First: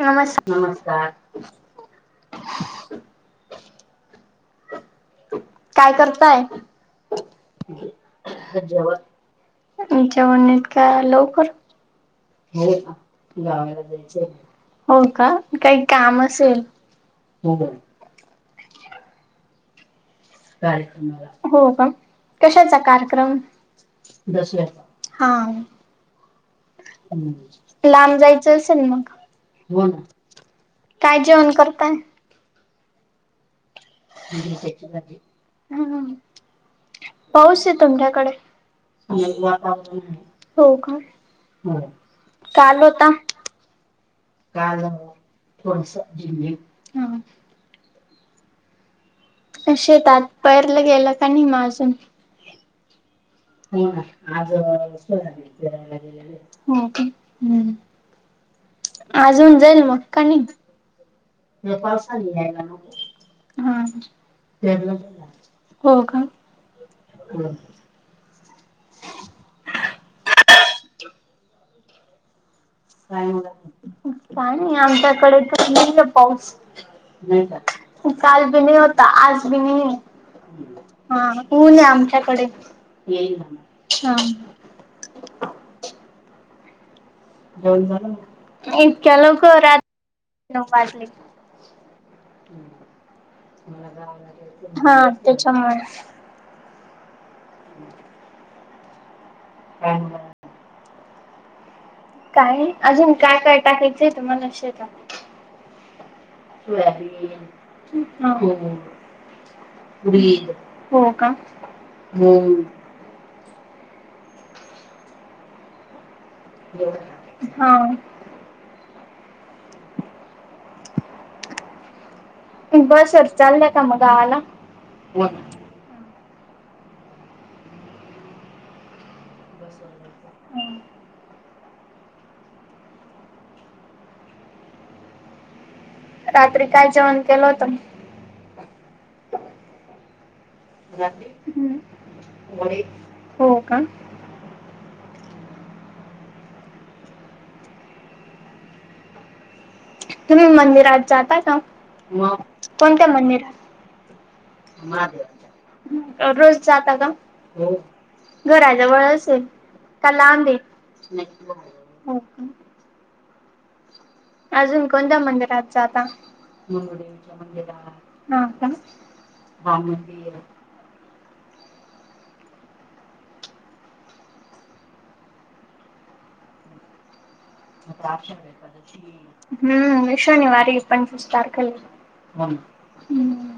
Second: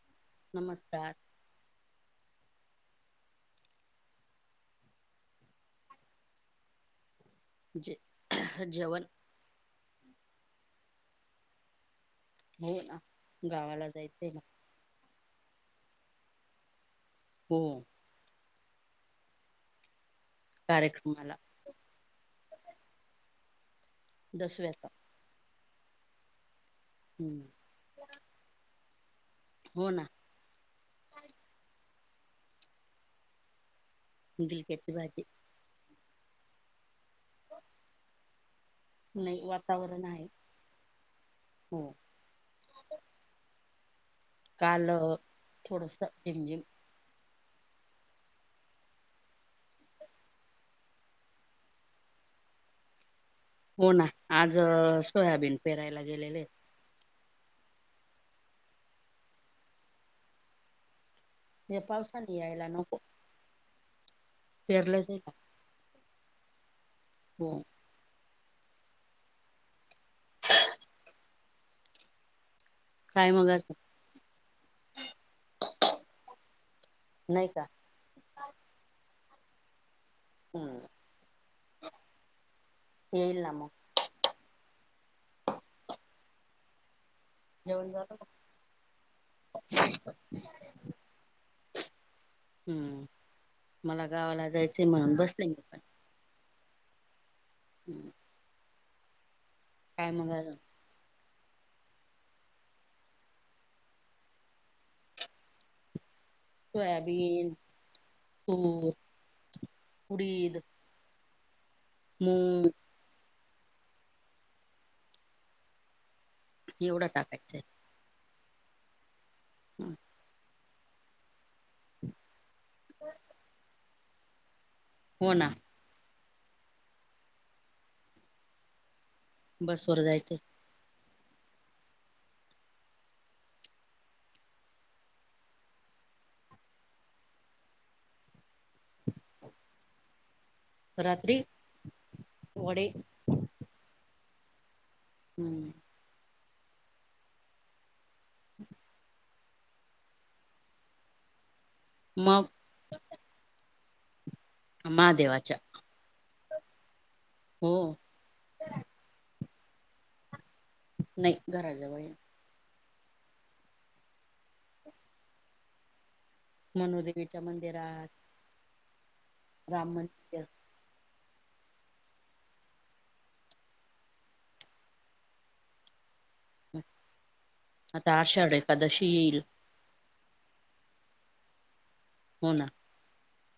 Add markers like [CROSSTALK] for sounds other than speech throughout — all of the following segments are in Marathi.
नमस्क नमस्कार. काय करताय? जे जेवन. जेवण जेवण इतक्या लवकर? हे हो ना गावाला जायचं जायचंय ना [UNINTELLIGIBLE] हो का काही काम असेल. हो कार्यक्रमाला हो का कशाचा कार्यक्रम? दसव्याचा हा हम्म लांब जायचं असेल मग हो ना काय जेवण करताय? दिप्याची भाजी. हमम पाऊस आहे तुमच्याकडे नाही वातावरण आहे हो का? हो काल होता. काल थोडस झिमझिम हां. तशे तातरलं गेलं का नाही मा अजून? हो ना आज सोयाबीन पेरायला गेलेले. हो का हम्म आज होऊन जाईल मग का नी? ते हे पावसाली पावसाने हाय यायला गावं. नको हां पेरलंच आहे का हो का? हो काय मग अजून? काय नाही आमच्याकडे तर नाही आहे पाऊस. नाही का काल बी नाही होता आज बी नाही आहे. हम्म हा हा ऊन आहे आमच्याकडे येईल ना मग हां. जेवण झालं का? इतक्या लवकर [INAUDIBLE] वाजले. हम्म मला गावाला जायचंय हा म्हणून बसले मी त्याच्यामुळे पण. हम्म. काय मागायला काही अजून काय-काय टाकायचंय तुम्हाला शे का. सोयाबीन, तूअर, मूग, तूर तुरी हो का? मूंग एवढा टाकायचाय हावं हम्म. [UNINTELLIGIBLE] बसवर चाललंय का म गावाला? हो ना. बसवर जायचं आहे. रात्री काय जेवण केलं होतं म? रात्री हम्म वडे हो का? हम्म. ह तुम्ही मंदिरात जाता का? कोणत्या मंदिरात? महादेवाच्या रोज जाता का? हो घराजवळच आहे का लांब आहे? नाही घराजवळ हाय. हो का? अजून कोणत्या मंदिरात जाता? मनुदेवीच्या मंदिरात. हां का? राम [INAUDIBLE] दीर आता आरषाढ एकादशी येईल. हम्म शनिवारी पण पंचवीस तारखेला आहे हो ना हम्म.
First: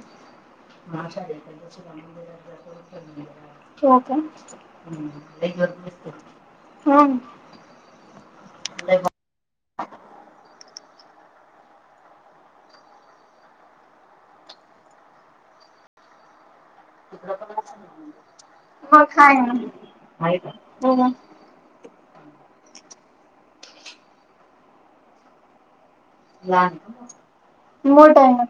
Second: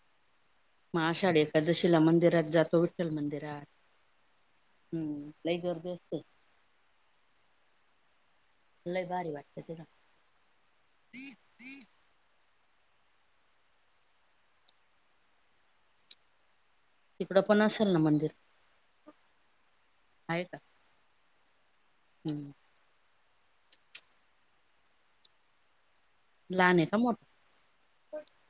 मग आषाढ एकादशीला मंदिरात जातो विठ्ठल मंदिरात हो का? हम्म लई गर्दी असते. होन लय भारी वाटते तिथं. तिकडं पण असेल ना मंदिर मग काय ना आहे का? हम्म. लहान आहे का मोठं मोट हाय ना.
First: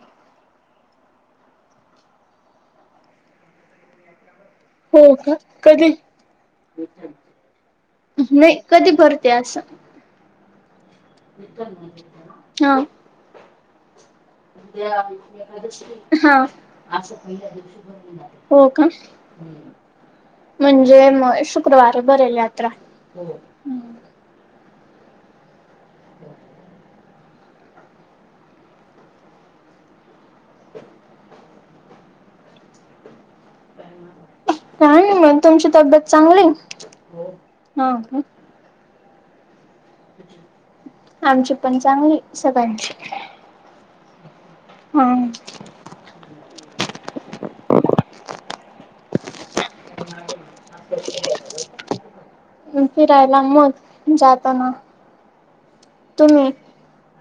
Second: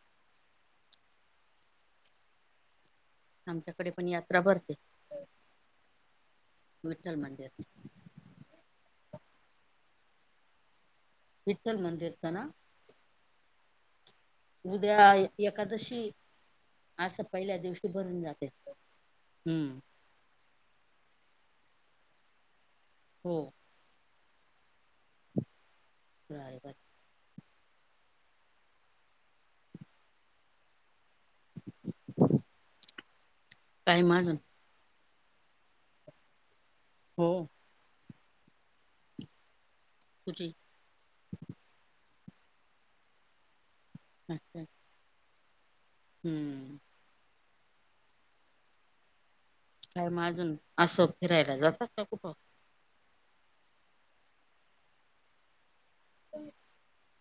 आमच्याकडे पण यात्रा भरते. हो का कधी? विठ्ठल मंदिर नाही कधी भरते आसं? विठ्ठल मंदिरच ना हा. उद्या एकादशी हा असं पहिल्या दिवशी भरून जाते हो का? हम्म म्हणजे म शुक्रवार भरेल यात्रा. हो नारळी भात. टाईम हाय आझून काय नाही मंग तुमची तब्येत चांगली ए? हो हा का? कुठे? आमची पण चांगली सगळ्यांची. अच्छा. हां. हू म. काय म अजून, असो फिरायला जातात का कुठं? [UNINTELLIGIBLE] फिरायला मग जाताना तुम्ही,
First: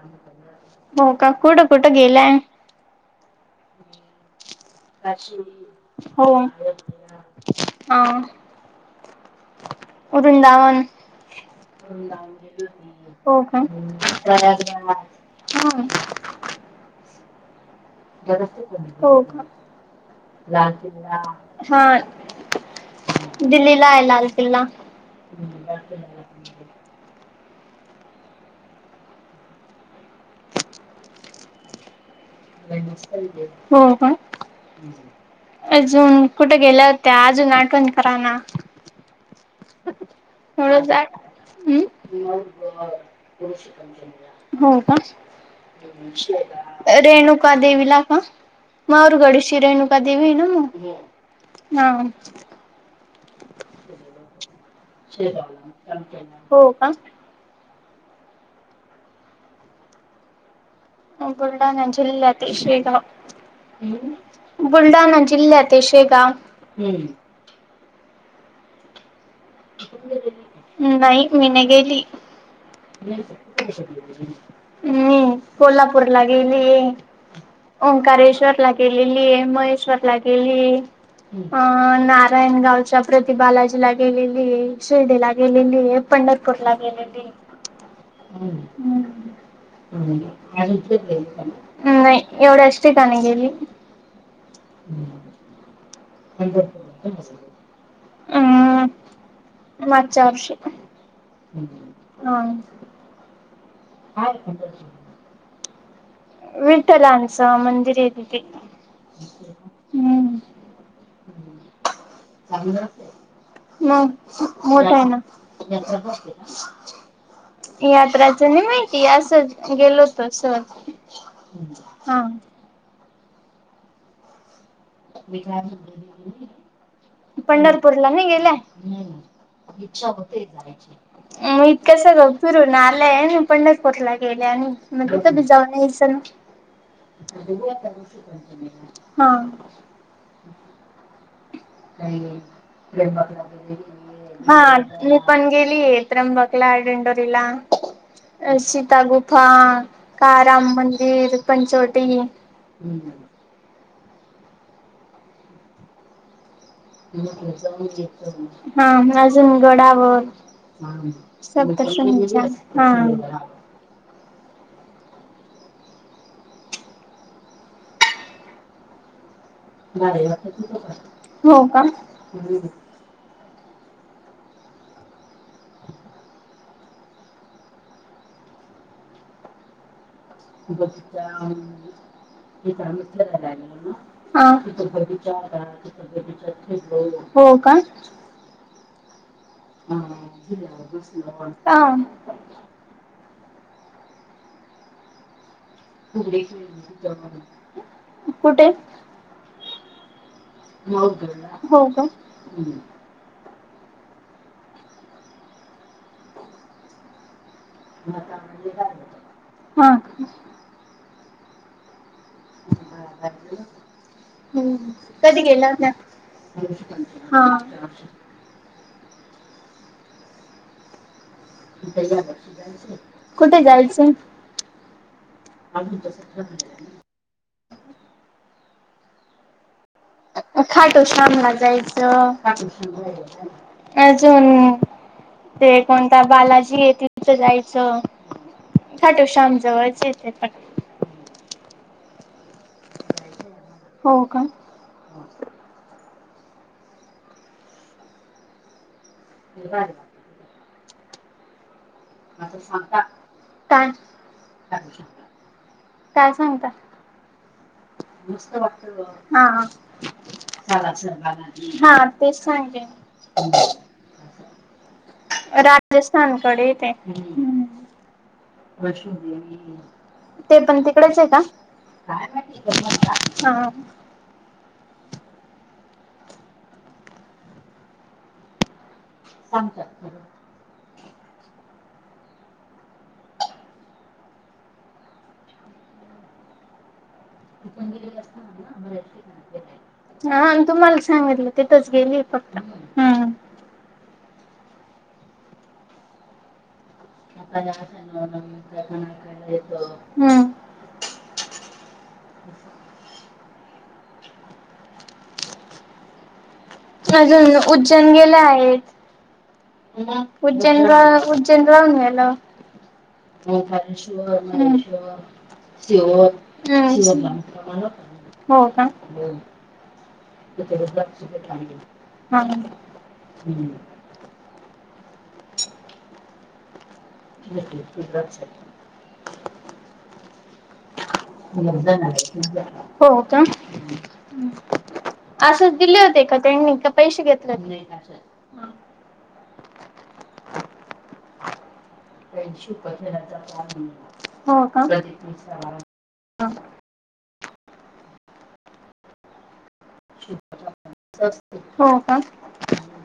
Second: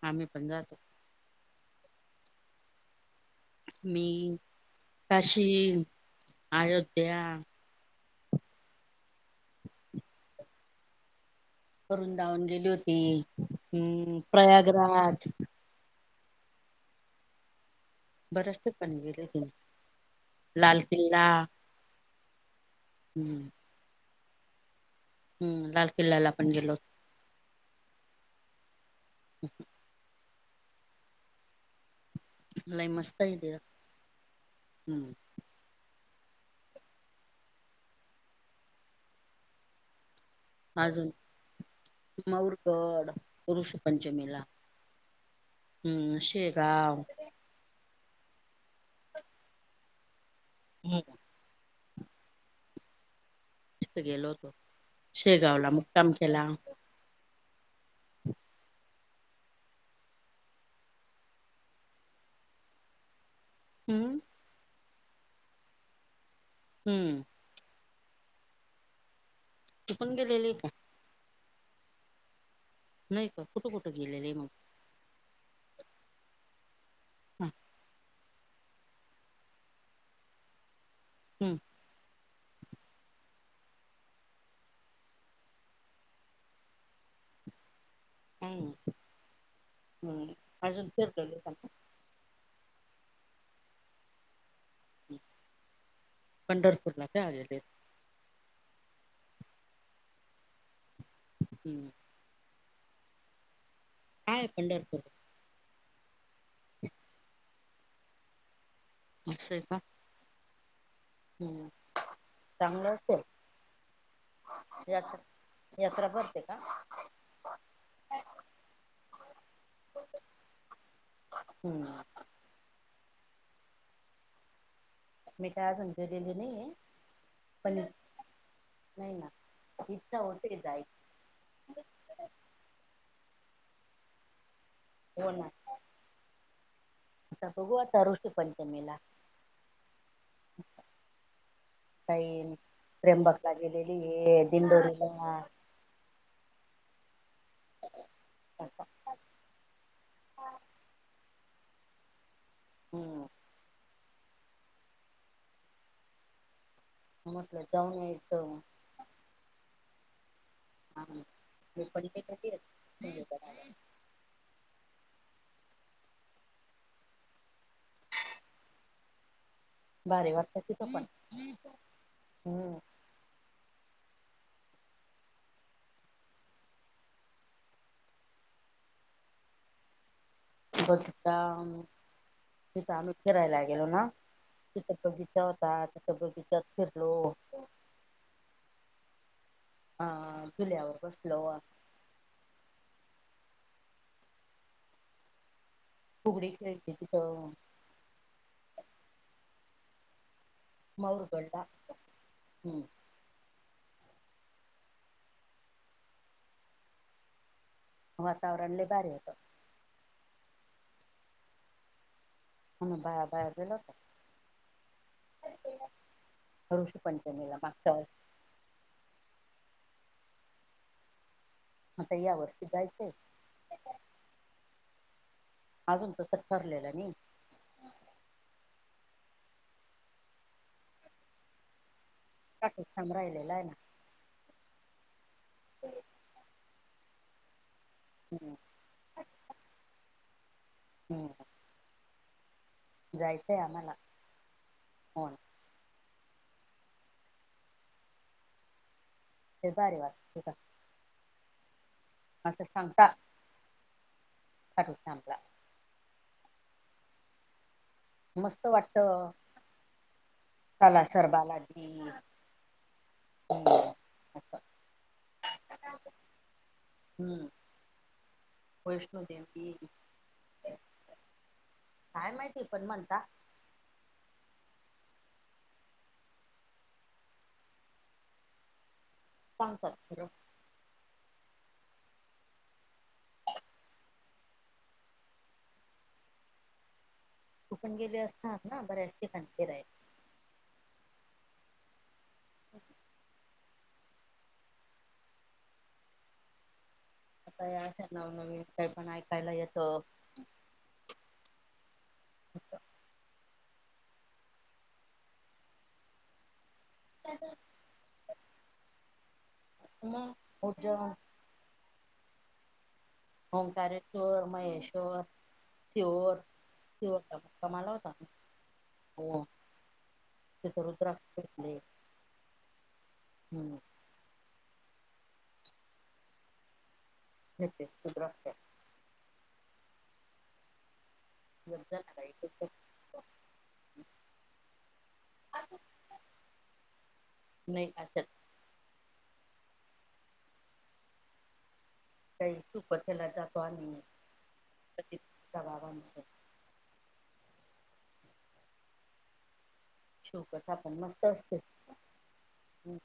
आम्ही पण जातो हो का? कुठं कुठं गेलाय? मी अ हो. अयोध्या हा उरूनदावन वृंदावन गेली होती हो का? हम्म प्रयागराज हा. बरस्ते पण हो गेले होते. का? लाल किल्ला हुं. कुठ हाय लाल किल्ला? हूम्म लाल किल्लाला पण गेलो. [INAUDIBLE] होतो लय मस्त आहे ते हो का? हम्म अजून कुठे गेल्या होत्या, आजून आठवण करा ना? [UNINTELLIGIBLE] अजून हम् माऊरगड ऋषीपंचमीला हो का? हम्म शेगाव रेणु नुका देवी ला का मग? माहूर गडशी रेणुकादेवी आहे ना मग. हम्म नाम. तीथ गेलो होतो. शेगावला मुक्काम केला. हो का? [INAUDIBLE] बुलढाणा जिल्ह्यात ते शेगाव हम्म बुलढाणा जिल्ह्यात ए शेगाव. हूम्म. तू पण गेलेली का नाही. मी नाही गेली. नाही का? कुठं कुठं गेलेली मग? मी कोल्हापूर ला गेले. हा ओंकारेश्वर ला गेलेलीए, महेश्वर ला गेलि. हम्म अ नारायणगावच्या प्रतिबालाजीला गेले ली, शिर्डी ला गेलेली, पंढरपूरला गेलेली. काय नाही हम्म अजून फिरलेले का [UNINTELLIGIBLE] एवढंच ठिकाणी गेली. [INAUDIBLE] पंढरपूरला काय आलेले उम्म. मागच्या वर्षी हम्म नॉन. काय पंढरपूर [UNINTELLIGIBLE] विठ्ठलांचा मंदिर आहे तिथे. असंय का हम्म हम्म. चांगलं असते म मोठं हो यात्रा ना. यात्रा भरते का यात्राच नाही माहिती असच गेलो तसंच. हम्म हां. मी काय सांगतोय गेली नाही आहे. पंढरपूरला नाही गेलाय? नाही ना इच्छा होते जायची म इतक्याच गव तुरून आलंय पंढरपूरला गेले आणि म हो कधी ना जाऊन येयचा ना. आता बघू आता ऋषी पंचमीला हां. काही त्र्यंबकला गेलेली आहे हा दिंडोरीला मी पण गेलीये. त्र्यंबकला आडेंडर रीला अ सीता गुफा का राम मंदिर पंचवटी हम्म. हम्म म म्हटलं जाऊन यायचं. हा म अजून गडावर हा मी पण [UNINTELLIGIBLE] हां. केलेली आहे भारी वाटत तिथं पण हो का? हम्म बघितला तिथं आम्ही फिरायला गेलो ना [UNINTELLIGIBLE] हां. तिथं बगीचा होता तिथं बगीचात फिरलो हो का? अ झुल्यावर बसलो आम् फुगडी खेळते तिथं. कुठे माऊरगडला हो का? हम्म वातावरण लय भारी होतं. हा का? म्हणून बाहेर बाहेर गेलो होतो हम्म कधी गेलात ना? ऋषी हां. पंचमीला मागच्या वर्षी आता या वर्षी जायचंय कुठं जायचं? अजून तसंच ठरलेलं नी. खाटु शामला जायचं. काटेक्षम राहिलेला आहे ना अजून म ते कोणता बालाजी तिथं जायचं. [UNINTELLIGIBLE] खाटूश्याम जवळच येते पण. नाय आता. जायचंय आम्हाला. हो का? आ हा. लय भारी वाट तिथं. असं सांगता काय खरू थांबला काय सांगता मस्त वाटत त्याला हां. [UNINTELLIGIBLE] सरबालाजी हां तेच सांगते मी. हम्म [UNINTELLIGIBLE] रात्रीस्थानकडेय ते. वैष्णो देवी ते पण तिकडेच हय का? काय माहिती पण म्हणता हां. सांगतात खरं. तू पण गेली असणार ना बऱ्याच ठिकाणी फिरायला? हा अण तुम्हाला सांगितलं तिथंच गेलीय फक्त. हम्म. [INAUDIBLE] आता या अशा नवनवीन काही पण ऐकायला येतं हम्म. [INAUDIBLE] अजून उज्जैन गेले आहेत मग उजैन उज्जैन व जैन राहून गेल. ओंकारेश्वर [UNINTELLIGIBLE] श्वर, सिहोर सिहोरचा सिहोर मुक्काम आला होता ना. [UNINTELLIGIBLE] हो का? हम्म. हो तिथं रुद्राक्ष भेटले [UNINTELLIGIBLE] हां. हम्म [UNINTELLIGIBLE] [UNINTELLIGIBLE] हो का? हम्म. हम्म आसंच दिले होते का त्यांनी? का पैशे घेतलं होतं? नाहीं नाही असच. अशात काही सुपथेला जातो आम्ही [UNINTELLIGIBLE] हो का? [UNINTELLIGIBLE] बाबांच [UNINTELLIGIBLE] मस्त असते हो का हम्म.